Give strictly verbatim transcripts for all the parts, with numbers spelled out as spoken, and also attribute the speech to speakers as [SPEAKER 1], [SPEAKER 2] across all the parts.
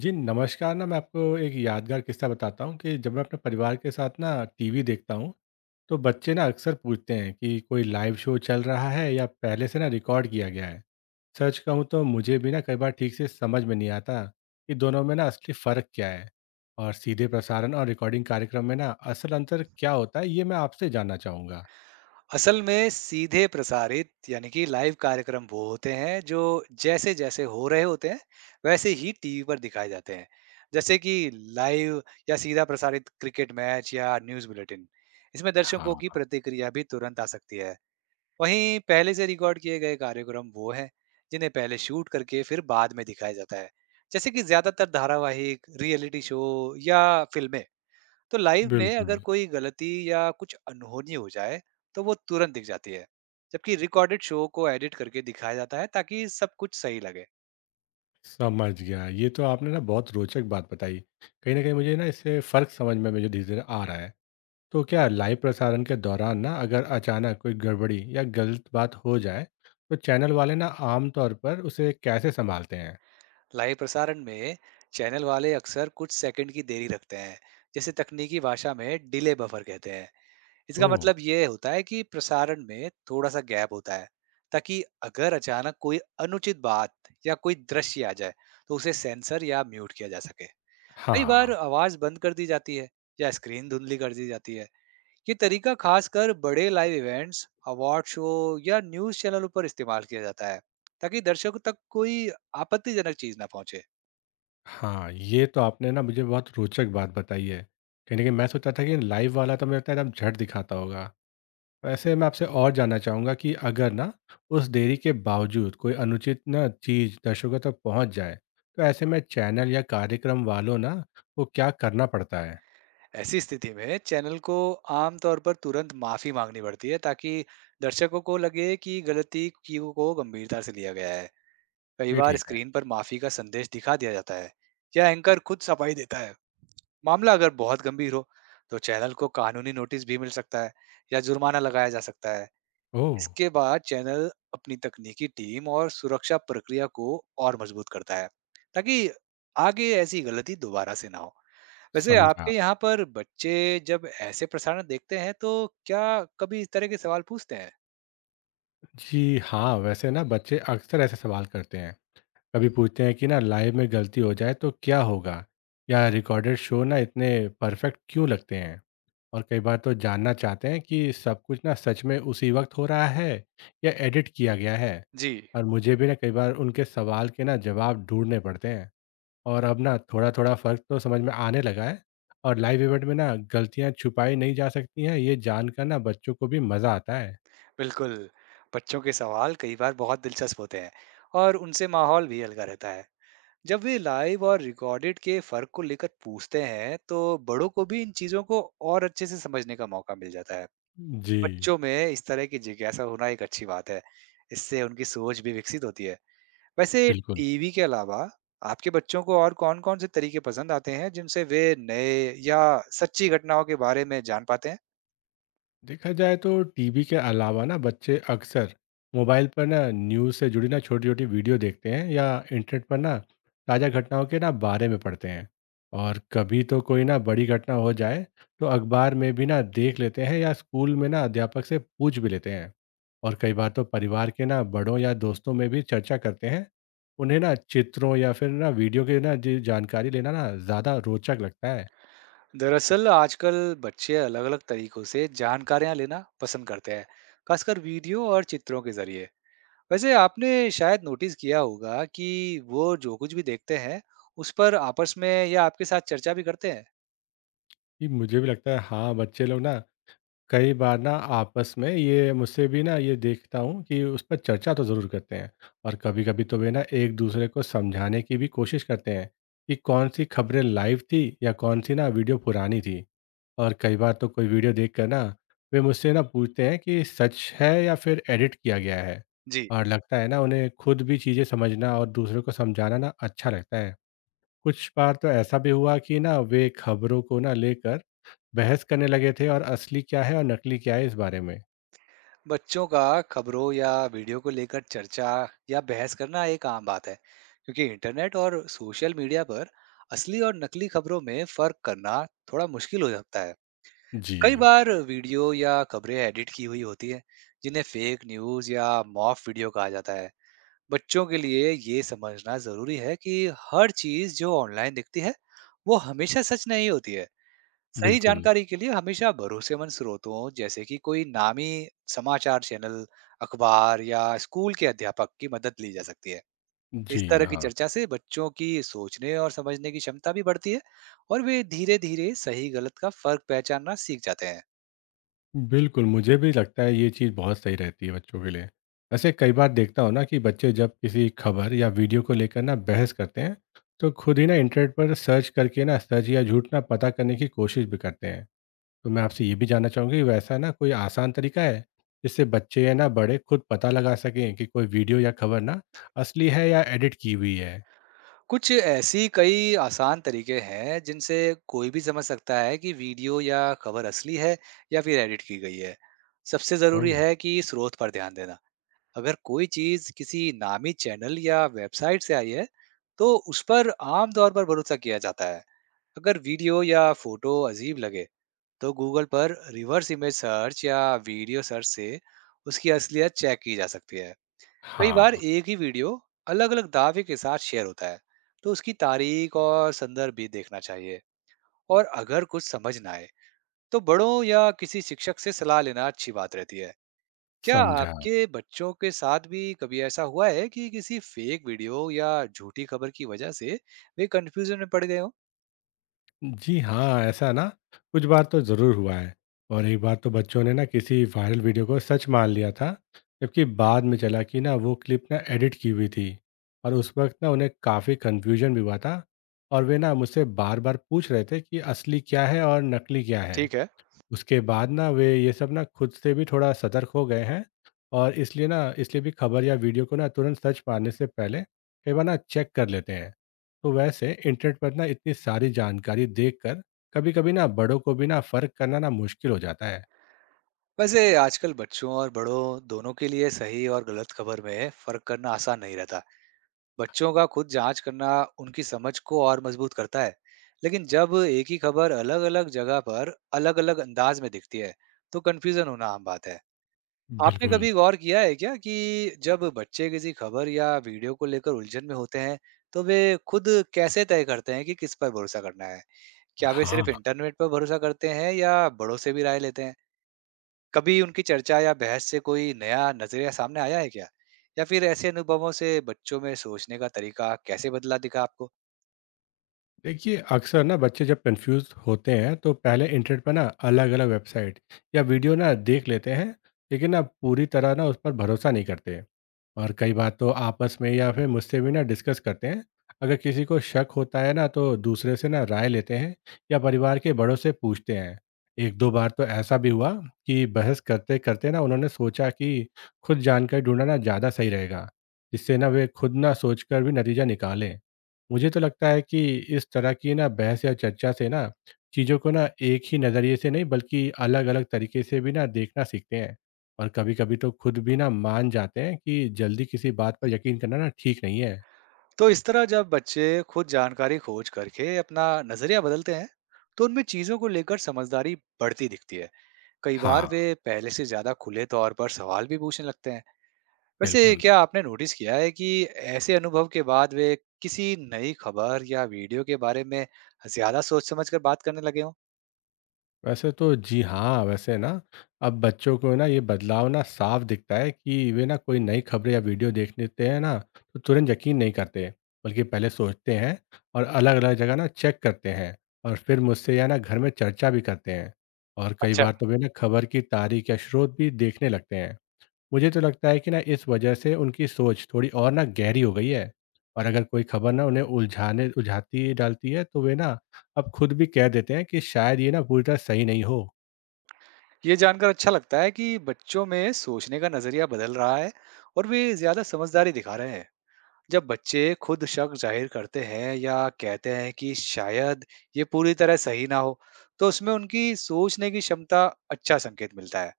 [SPEAKER 1] जी, नमस्कार। ना मैं आपको एक यादगार किस्सा बताता हूँ कि जब मैं अपने परिवार के साथ ना टीवी देखता हूँ, तो बच्चे ना अक्सर पूछते हैं कि कोई लाइव शो चल रहा है या पहले से ना रिकॉर्ड किया गया है। सच कहूँ तो मुझे भी ना कई बार ठीक से समझ में नहीं आता कि दोनों में ना असली फ़र्क क्या है और सीधे प्रसारण और रिकॉर्डिंग कार्यक्रम में ना असल अंतर क्या होता है, ये मैं आपसे जानना चाहूँगा।
[SPEAKER 2] असल में सीधे प्रसारित यानी कि लाइव कार्यक्रम वो होते हैं जो जैसे जैसे हो रहे होते हैं, वैसे ही टीवी पर दिखाए जाते हैं। जैसे कि लाइव या सीधा प्रसारित क्रिकेट मैच या न्यूज़ बुलेटिन। इसमें दर्शकों की
[SPEAKER 1] हाँ।
[SPEAKER 2] प्रतिक्रिया भी तुरंत आ सकती है। वहीं पहले से रिकॉर्ड किए गए कार्यक्रम वो हैं जिन्हें पहले शूट करके फिर बाद में दिखाया जाता है, जैसे कि ज्यादातर धारावाहिक, रियलिटी शो या फिल्में। तो लाइव में अगर
[SPEAKER 1] बिल्कुल।
[SPEAKER 2] कोई गलती या कुछ अनहोनी हो जाए, तो वो तुरंत दिख जाती है, जबकि रिकॉर्डेड शो को एडिट करके दिखाया जाता है ताकि सब कुछ सही लगे।
[SPEAKER 1] समझ गया। ये तो आपने ना बहुत रोचक बात बताई। कहीं न कहीं मुझे ना इससे फ़र्क समझ में मुझे धीरे-धीरे आ रहा है। तो क्या लाइव प्रसारण के दौरान ना अगर अचानक कोई गड़बड़ी या गलत बात हो जाए तो चैनल वाले ना आमतौर पर उसे कैसे संभालते हैं?
[SPEAKER 2] लाइव प्रसारण में चैनल वाले अक्सर कुछ सेकंड की देरी रखते हैं, जिसे तकनीकी भाषा में डिले बफर कहते हैं। इसका
[SPEAKER 1] ओह।
[SPEAKER 2] मतलब ये होता है कि प्रसारण में थोड़ा सा गैप होता है, ताकि अगर अचानक कोई अनुचित बात या कोई दृश्य आ जाए तो उसे सेंसर या म्यूट किया जा सके। कई बार
[SPEAKER 1] हाँ।
[SPEAKER 2] आवाज बंद कर दी जाती है या स्क्रीन धुंधली कर दी जाती है। ये तरीका खासकर बड़े लाइव इवेंट्स, अवार्ड शो या न्यूज़ चैनलों पर इस्तेमाल किया जाता है, ताकि दर्शकों तक कोई आपत्तिजनक चीज़ ना पहुंचे।
[SPEAKER 1] हाँ, ये तो आपने ना मुझे बहुत रोचक बात बताई है। कहीं ना कहीं मैं सोचा था कि लाइव वाला तो मेरे को एकदम झट दिखाता होगा। वैसे मैं आपसे और जानना चाहूँगा कि अगर ना उस देरी के बावजूद कोई अनुचित ना चीज़ दर्शकों तक पहुँच जाए तो ऐसे में चैनल या कार्यक्रम वालों ना को क्या करना पड़ता है?
[SPEAKER 2] ऐसी स्थिति में चैनल को आमतौर पर तुरंत माफ़ी मांगनी पड़ती है, ताकि दर्शकों को लगे कि गलती की को गंभीरता से लिया गया है। कई
[SPEAKER 1] ये
[SPEAKER 2] बार
[SPEAKER 1] ठीक है।
[SPEAKER 2] स्क्रीन पर माफ़ी का संदेश दिखा दिया जाता है या एंकर खुद सफाई देता है। मामला अगर बहुत गंभीर हो, तो चैनल को कानूनी नोटिस भी मिल सकता है या जुर्माना लगाया जा सकता है।
[SPEAKER 1] ओह।
[SPEAKER 2] इसके बाद चैनल अपनी तकनीकी टीम और सुरक्षा प्रक्रिया को और मजबूत करता है, ताकि आगे ऐसी गलती दोबारा से ना हो। वैसे
[SPEAKER 1] समझा।
[SPEAKER 2] आपके यहाँ पर बच्चे जब ऐसे प्रसारण देखते हैं तो क्या कभी इस तरह के सवाल पूछते हैं?
[SPEAKER 1] जी हाँ, वैसे ना बच्चे अक्सर ऐसे सवाल करते हैं। कभी पूछते हैं कि ना लाइव में गलती हो जाए तो क्या होगा, या रिकॉर्डेड शो ना इतने परफेक्ट क्यों लगते हैं। और कई बार तो जानना चाहते हैं कि सब कुछ ना सच में उसी वक्त हो रहा है या एडिट किया गया है।
[SPEAKER 2] जी।
[SPEAKER 1] और मुझे भी ना कई बार उनके सवाल के ना जवाब ढूंढने पड़ते हैं। और अब ना थोड़ा थोड़ा फर्क तो समझ में आने लगा है। और लाइव इवेंट में ना गलतियाँ छुपाई नहीं जा सकती हैं, ये जानकर ना बच्चों को भी मज़ा आता है।
[SPEAKER 2] बिल्कुल, बच्चों के सवाल कई बार बहुत दिलचस्प होते हैं और उनसे माहौल भी हल्का रहता है। जब वे लाइव और रिकॉर्डेड के फर्क को लेकर पूछते हैं तो बड़ों को भी इन चीजों को और अच्छे से समझने का मौका मिल जाता है।
[SPEAKER 1] जी।
[SPEAKER 2] बच्चों में इस तरह की जिज्ञासा होना एक अच्छी बात है। इससे उनकी सोच भी विकसित होती है। वैसे
[SPEAKER 1] बिल्कुल।
[SPEAKER 2] टीवी के अलावा आपके बच्चों को और कौन-कौन से तरीके पसंद आते हैं जिनसे वे नए या सच्ची घटनाओं के बारे में जान पाते हैं?
[SPEAKER 1] देखा जाए तो टीवी के अलावा ना बच्चे अक्सर मोबाइल पर ना न्यूज़ से जुड़ी ना छोटी छोटी वीडियो देखते हैं, या इंटरनेट पर ना ताज़ा घटनाओं के ना बारे में पढ़ते हैं। और कभी तो कोई ना बड़ी घटना हो जाए तो अखबार में भी ना देख लेते हैं, या स्कूल में ना अध्यापक से पूछ भी लेते हैं। और कई बार तो परिवार के ना बड़ों या दोस्तों में भी चर्चा करते हैं। उन्हें ना चित्रों या फिर ना वीडियो के ना जी जानकारी लेना ना ज़्यादा रोचक लगता है।
[SPEAKER 2] दरअसल आजकल बच्चे अलग-अलग तरीकों से जानकारियां लेना पसंद करते हैं, खासकर वीडियो और चित्रों के जरिए। वैसे आपने शायद नोटिस किया होगा कि वो जो कुछ भी देखते हैं, उस पर आपस में या आपके साथ चर्चा भी करते हैं?
[SPEAKER 1] ये मुझे भी लगता है। हाँ, बच्चे लोग ना कई बार ना आपस में, ये मुझसे भी ना ये देखता हूँ कि उस पर चर्चा तो ज़रूर करते हैं। और कभी-कभी तो वे ना एक दूसरे को समझाने की भी कोशिश करते हैं कि कौन सी खबरें लाइव थी या कौन सी ना वीडियो पुरानी थी। और कई बार तो कोई वीडियो देखकर ना वे मुझसे ना पूछते हैं कि सच है या फिर एडिट किया गया है।
[SPEAKER 2] जी।
[SPEAKER 1] और लगता है ना उन्हें खुद भी चीज़ें समझना और दूसरों को समझाना ना अच्छा लगता है। कुछ बार तो ऐसा भी हुआ कि ना वे खबरों को ना लेकर बहस करने लगे थे, और असली क्या है और नकली क्या है इस बारे में।
[SPEAKER 2] बच्चों का खबरों या वीडियो को लेकर चर्चा या बहस करना एक आम बात है, क्योंकि इंटरनेट और सोशल मीडिया पर असली और नकली खबरों में फर्क करना थोड़ा मुश्किल हो सकता है। कई
[SPEAKER 1] जी।
[SPEAKER 2] बार वीडियो या खबरें एडिट की हुई होती हैं, जिन्हें फेक न्यूज़ या मॉफ वीडियो कहा जाता है। बच्चों के लिए ये समझना जरूरी है कि हर चीज़ जो ऑनलाइन दिखती है वो हमेशा सच नहीं होती है। सही
[SPEAKER 1] बिल्कुल।
[SPEAKER 2] जानकारी के लिए हमेशा भरोसेमंद स्रोतों, जैसे कि कोई नामी समाचार चैनल, अखबार या स्कूल के अध्यापक की मदद ली जा सकती है।
[SPEAKER 1] जी,
[SPEAKER 2] इस तरह की
[SPEAKER 1] हाँ।
[SPEAKER 2] चर्चा से बच्चों की सोचने और समझने की क्षमता भी बढ़ती है और वे धीरे-धीरे सही गलत का फर्क पहचानना सीख जाते हैं।
[SPEAKER 1] बिल्कुल, मुझे भी लगता है ये चीज़ बहुत सही रहती है बच्चों के लिए। वैसे कई बार देखता हूँ ना कि बच्चे जब किसी खबर या वीडियो को लेकर ना बहस करते हैं, तो खुद ही ना इंटरनेट पर सर्च करके ना सच या झूठ ना पता करने की कोशिश भी करते हैं। तो मैं आपसे ये भी जानना चाहूँगा कि वैसा ना कोई आसान तरीका है, जिससे बच्चे या ना बड़े खुद पता लगा सकें कि कोई वीडियो या खबर ना असली है या एडिट की हुई है?
[SPEAKER 2] कुछ ऐसी कई आसान तरीके हैं जिनसे कोई भी समझ सकता है कि वीडियो या खबर असली है या फिर एडिट की गई है। सबसे जरूरी
[SPEAKER 1] ओह!
[SPEAKER 2] है कि स्रोत पर ध्यान देना। अगर कोई चीज किसी नामी चैनल या वेबसाइट से आई है तो उस पर आमतौर पर भरोसा किया जाता है। अगर वीडियो या फोटो अजीब लगे तो गूगल पर रिवर्स इमेज सर्च या वीडियो सर्च से उसकी असलियत चेक की जा सकती है। कई बार
[SPEAKER 1] हाँ।
[SPEAKER 2] एक ही वीडियो अलग अलग दावे के साथ शेयर होता है, तो उसकी तारीख और संदर्भ भी देखना चाहिए। और अगर कुछ समझ ना आए तो बड़ों या किसी शिक्षक से सलाह लेना अच्छी बात रहती है। क्या
[SPEAKER 1] समझा।
[SPEAKER 2] आपके बच्चों के साथ भी कभी ऐसा हुआ है कि किसी फेक वीडियो या झूठी खबर की वजह से वे कंफ्यूजन में पड़ गए हो?
[SPEAKER 1] जी हाँ, ऐसा ना कुछ बार तो ज़रूर हुआ है। और एक बार तो बच्चों ने ना किसी वायरल वीडियो को सच मान लिया था, जबकि बाद में चला कि ना वो क्लिप ना एडिट की हुई थी। और उस वक़्त ना उन्हें काफ़ी कन्फ्यूज़न भी हुआ था, और वे ना मुझसे बार-बार पूछ रहे थे कि असली क्या है और नकली क्या है।
[SPEAKER 2] ठीक है।
[SPEAKER 1] उसके बाद ना वे ये सब ना खुद से भी थोड़ा सतर्क हो गए हैं, और इसलिए ना इसलिए भी खबर या वीडियो को ना तुरंत सच मानने से पहले कई बार ना चेक कर लेते हैं। तो वैसे इंटरनेट पर ना इतनी सारी जानकारी देखकर कभी-कभी ना बड़ों को भी ना फर्क करना ना मुश्किल हो जाता है।
[SPEAKER 2] वैसे आजकल बच्चों और बड़ों दोनों के लिए सही और गलत खबर में फर्क करना आसान नहीं रहता। बच्चों का खुद जांच करना उनकी समझ को और मजबूत करता है, लेकिन जब एक ही खबर अलग-अलग जगह पर अलग-अलग अंदाज में दिखती है तो कंफ्यूजन होना आम बात है। आपने
[SPEAKER 1] बिल्कुल।
[SPEAKER 2] कभी गौर किया है क्या कि जब बच्चे किसी खबर या वीडियो को लेकर उलझन में होते हैं, तो वे खुद कैसे तय करते हैं कि किस पर भरोसा करना है? क्या वे
[SPEAKER 1] हाँ।
[SPEAKER 2] सिर्फ इंटरनेट पर भरोसा करते हैं या बड़ों से भी राय लेते हैं? कभी उनकी चर्चा या बहस से कोई नया नजरिया सामने आया है क्या? या फिर ऐसे अनुभवों से बच्चों में सोचने का तरीका कैसे बदला दिखा आपको?
[SPEAKER 1] देखिए अक्सर ना बच्चे जब कंफ्यूज होते हैं तो पहले इंटरनेट पर ना अलग अलग वेबसाइट या वीडियो ना देख लेते हैं, लेकिन ना पूरी तरह ना उस पर भरोसा नहीं करते। और कई बार तो आपस में या फिर मुझसे भी ना डिस्कस करते हैं। अगर किसी को शक होता है ना तो दूसरे से ना राय लेते हैं, या परिवार के बड़ों से पूछते हैं। एक दो बार तो ऐसा भी हुआ कि बहस करते करते ना उन्होंने सोचा कि खुद जानकारी ढूंढना ना ज़्यादा सही रहेगा, जिससे ना वे खुद ना सोचकर भी नतीजा निकालें। मुझे तो लगता है कि इस तरह की ना बहस या चर्चा से ना चीज़ों को ना एक ही नज़रिए से नहीं बल्कि अलग-अलग तरीके से भी ना देखना सीखते हैं। और कभी-कभी तो खुद भी ना मान जाते हैं कि जल्दी किसी बात पर यकीन करना ना ठीक नहीं है।
[SPEAKER 2] तो इस तरह जब बच्चे खुद जानकारी खोज करके अपना नजरिया बदलते हैं तो उनमें चीजों को लेकर समझदारी बढ़ती दिखती है। कई बार
[SPEAKER 1] हाँ।
[SPEAKER 2] वे पहले से ज्यादा खुले तौर पर सवाल भी पूछने लगते हैं। वैसे
[SPEAKER 1] बिल्कुल।
[SPEAKER 2] क्या आपने नोटिस किया है कि ऐसे अनुभव के बाद वे किसी नई खबर या वीडियो के बारे में ज्यादा सोच समझ कर बात करने लगे हों?
[SPEAKER 1] वैसे तो जी हाँ, वैसे ना अब बच्चों को ना ये बदलाव ना साफ दिखता है कि वे ना कोई नई खबरें या वीडियो देख लेते हैं ना तो तुरंत यकीन नहीं करते, बल्कि पहले सोचते हैं और अलग अलग जगह ना चेक करते हैं, और फिर मुझसे या ना घर में चर्चा भी करते हैं। और कई
[SPEAKER 2] अच्छा।
[SPEAKER 1] बार तो वे ना खबर की तारीख या स्रोत भी देखने लगते हैं। मुझे तो लगता है कि ना इस वजह से उनकी सोच थोड़ी और ना गहरी हो गई है। और अगर कोई खबर ना उन्हें उलझाने उलझाती डालती है तो वे ना अब खुद भी कह देते हैं कि शायद ये ना पूरी तरह सही नहीं हो।
[SPEAKER 2] ये जानकर अच्छा लगता है कि बच्चों में सोचने का नजरिया बदल रहा है और वे ज्यादा समझदारी दिखा रहे हैं। जब बच्चे खुद शक जाहिर करते हैं या कहते हैं कि शायद ये पूरी तरह सही ना हो, तो उसमें उनकी सोचने की क्षमता अच्छा संकेत मिलता है।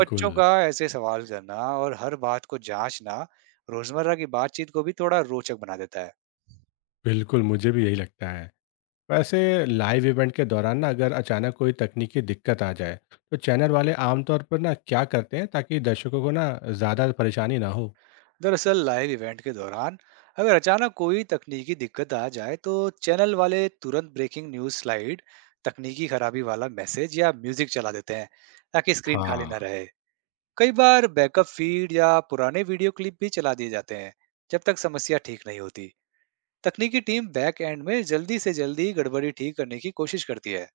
[SPEAKER 2] बच्चों का ऐसे सवाल करना और हर बात को जांचना रोजमर्रा की बातचीत को भी थोड़ा रोचक बना देता है।
[SPEAKER 1] बिल्कुल, मुझे भी यही लगता है। वैसे, लाइव इवेंट के दौरान ना अगर अचानक कोई तकनीकी दिक्कत आ जाए तो चैनल वाले आमतौर पर ना क्या करते हैं ताकि दर्शकों को ना ज़्यादा परेशानी ना हो?
[SPEAKER 2] दरअसल लाइव इवेंट के दौरान अगर अचानक कोई तकनीकी दिक्कत आ जाए, तो चैनल वाले तुरंत ब्रेकिंग न्यूज स्लाइड, तकनीकी खराबी वाला मैसेज या म्यूजिक चला देते हैं, ताकि स्क्रीन खाली
[SPEAKER 1] हाँ।
[SPEAKER 2] ना रहे। कई बार बैकअप फीड या पुराने वीडियो क्लिप भी चला दिए जाते हैं जब तक समस्या ठीक नहीं होती। तकनीकी टीम बैक एंड में जल्दी से जल्दी गड़बड़ी ठीक करने की कोशिश करती है।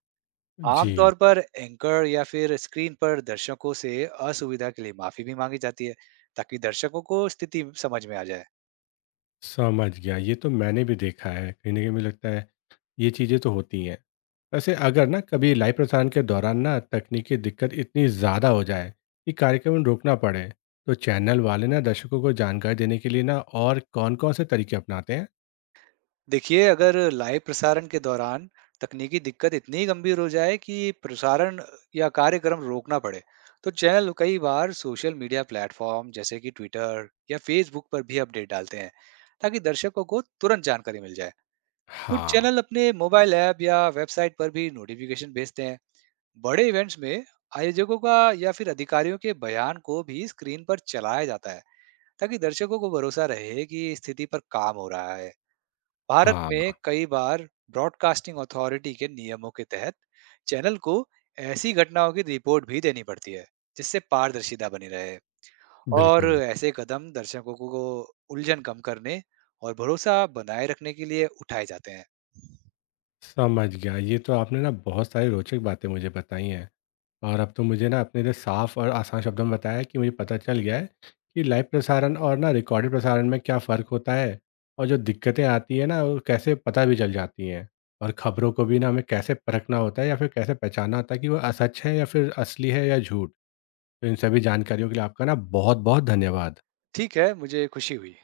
[SPEAKER 1] जी।
[SPEAKER 2] आमतौर पर एंकर या फिर स्क्रीन पर दर्शकों से असुविधा के लिए माफी भी मांगी जाती है, ताकि दर्शकों को स्थिति समझ में आ जाए।
[SPEAKER 1] समझ गया, ये तो मैंने भी देखा है। कहीं ना कहीं मुझे लगता है ये चीज़ें तो होती हैं। वैसे अगर ना कभी लाइव प्रसारण के दौरान ना तकनीकी दिक्कत इतनी ज़्यादा हो जाए कि कार्यक्रम रोकना पड़े, तो चैनल वाले ना दर्शकों को जानकारी देने के लिए ना और कौन-कौन से तरीके अपनाते हैं?
[SPEAKER 2] देखिए, अगर लाइव प्रसारण के दौरान तकनीकी दिक्कत इतनी गंभीर हो जाए कि प्रसारण या कार्यक्रम रोकना पड़े, तो चैनल कई बार सोशल मीडिया प्लेटफॉर्म, जैसे कि ट्विटर या फेसबुक पर भी अपडेट डालते हैं, ताकि दर्शकों को तुरंत जानकारी मिल जाए। कुछ
[SPEAKER 1] हाँ।
[SPEAKER 2] चैनल अपने मोबाइल ऐप या वेबसाइट पर भी नोटिफिकेशन भेजते हैं। बड़े इवेंट्स में आयोजकों का या फिर अधिकारियों के बयान को भी स्क्रीन पर चलाया जाता है, ताकि दर्शकों को भरोसा रहे कि स्थिति पर काम हो रहा है। भारत
[SPEAKER 1] हाँ।
[SPEAKER 2] में कई बार ब्रॉडकास्टिंग अथॉरिटी के नियमों के तहत चैनल को ऐसी घटनाओं की रिपोर्ट भी देनी पड़ती है, जिससे पारदर्शिता बनी रहे। और
[SPEAKER 1] बिल्कुल।
[SPEAKER 2] ऐसे कदम दर्शकों को को उलझन कम करने और भरोसा बनाए रखने के लिए उठाए जाते हैं।
[SPEAKER 1] समझ गया। ये तो आपने ना बहुत सारी रोचक बातें मुझे बताई हैं। और अब तो मुझे ना अपने लिए साफ और आसान शब्दों में बताया कि मुझे पता चल गया है कि लाइव प्रसारण और ना रिकॉर्डेड प्रसारण में क्या फ़र्क होता है, और जो दिक्कतें आती हैं ना वो कैसे पता भी चल जाती हैं। और ख़बरों को भी ना हमें कैसे परखना होता है या फिर कैसे पहचानना होता है कि वो असच है या फिर असली है या झूठ। तो इन सभी जानकारियों के लिए आपका ना बहुत-बहुत धन्यवाद।
[SPEAKER 2] ठीक है, मुझे खुशी हुई।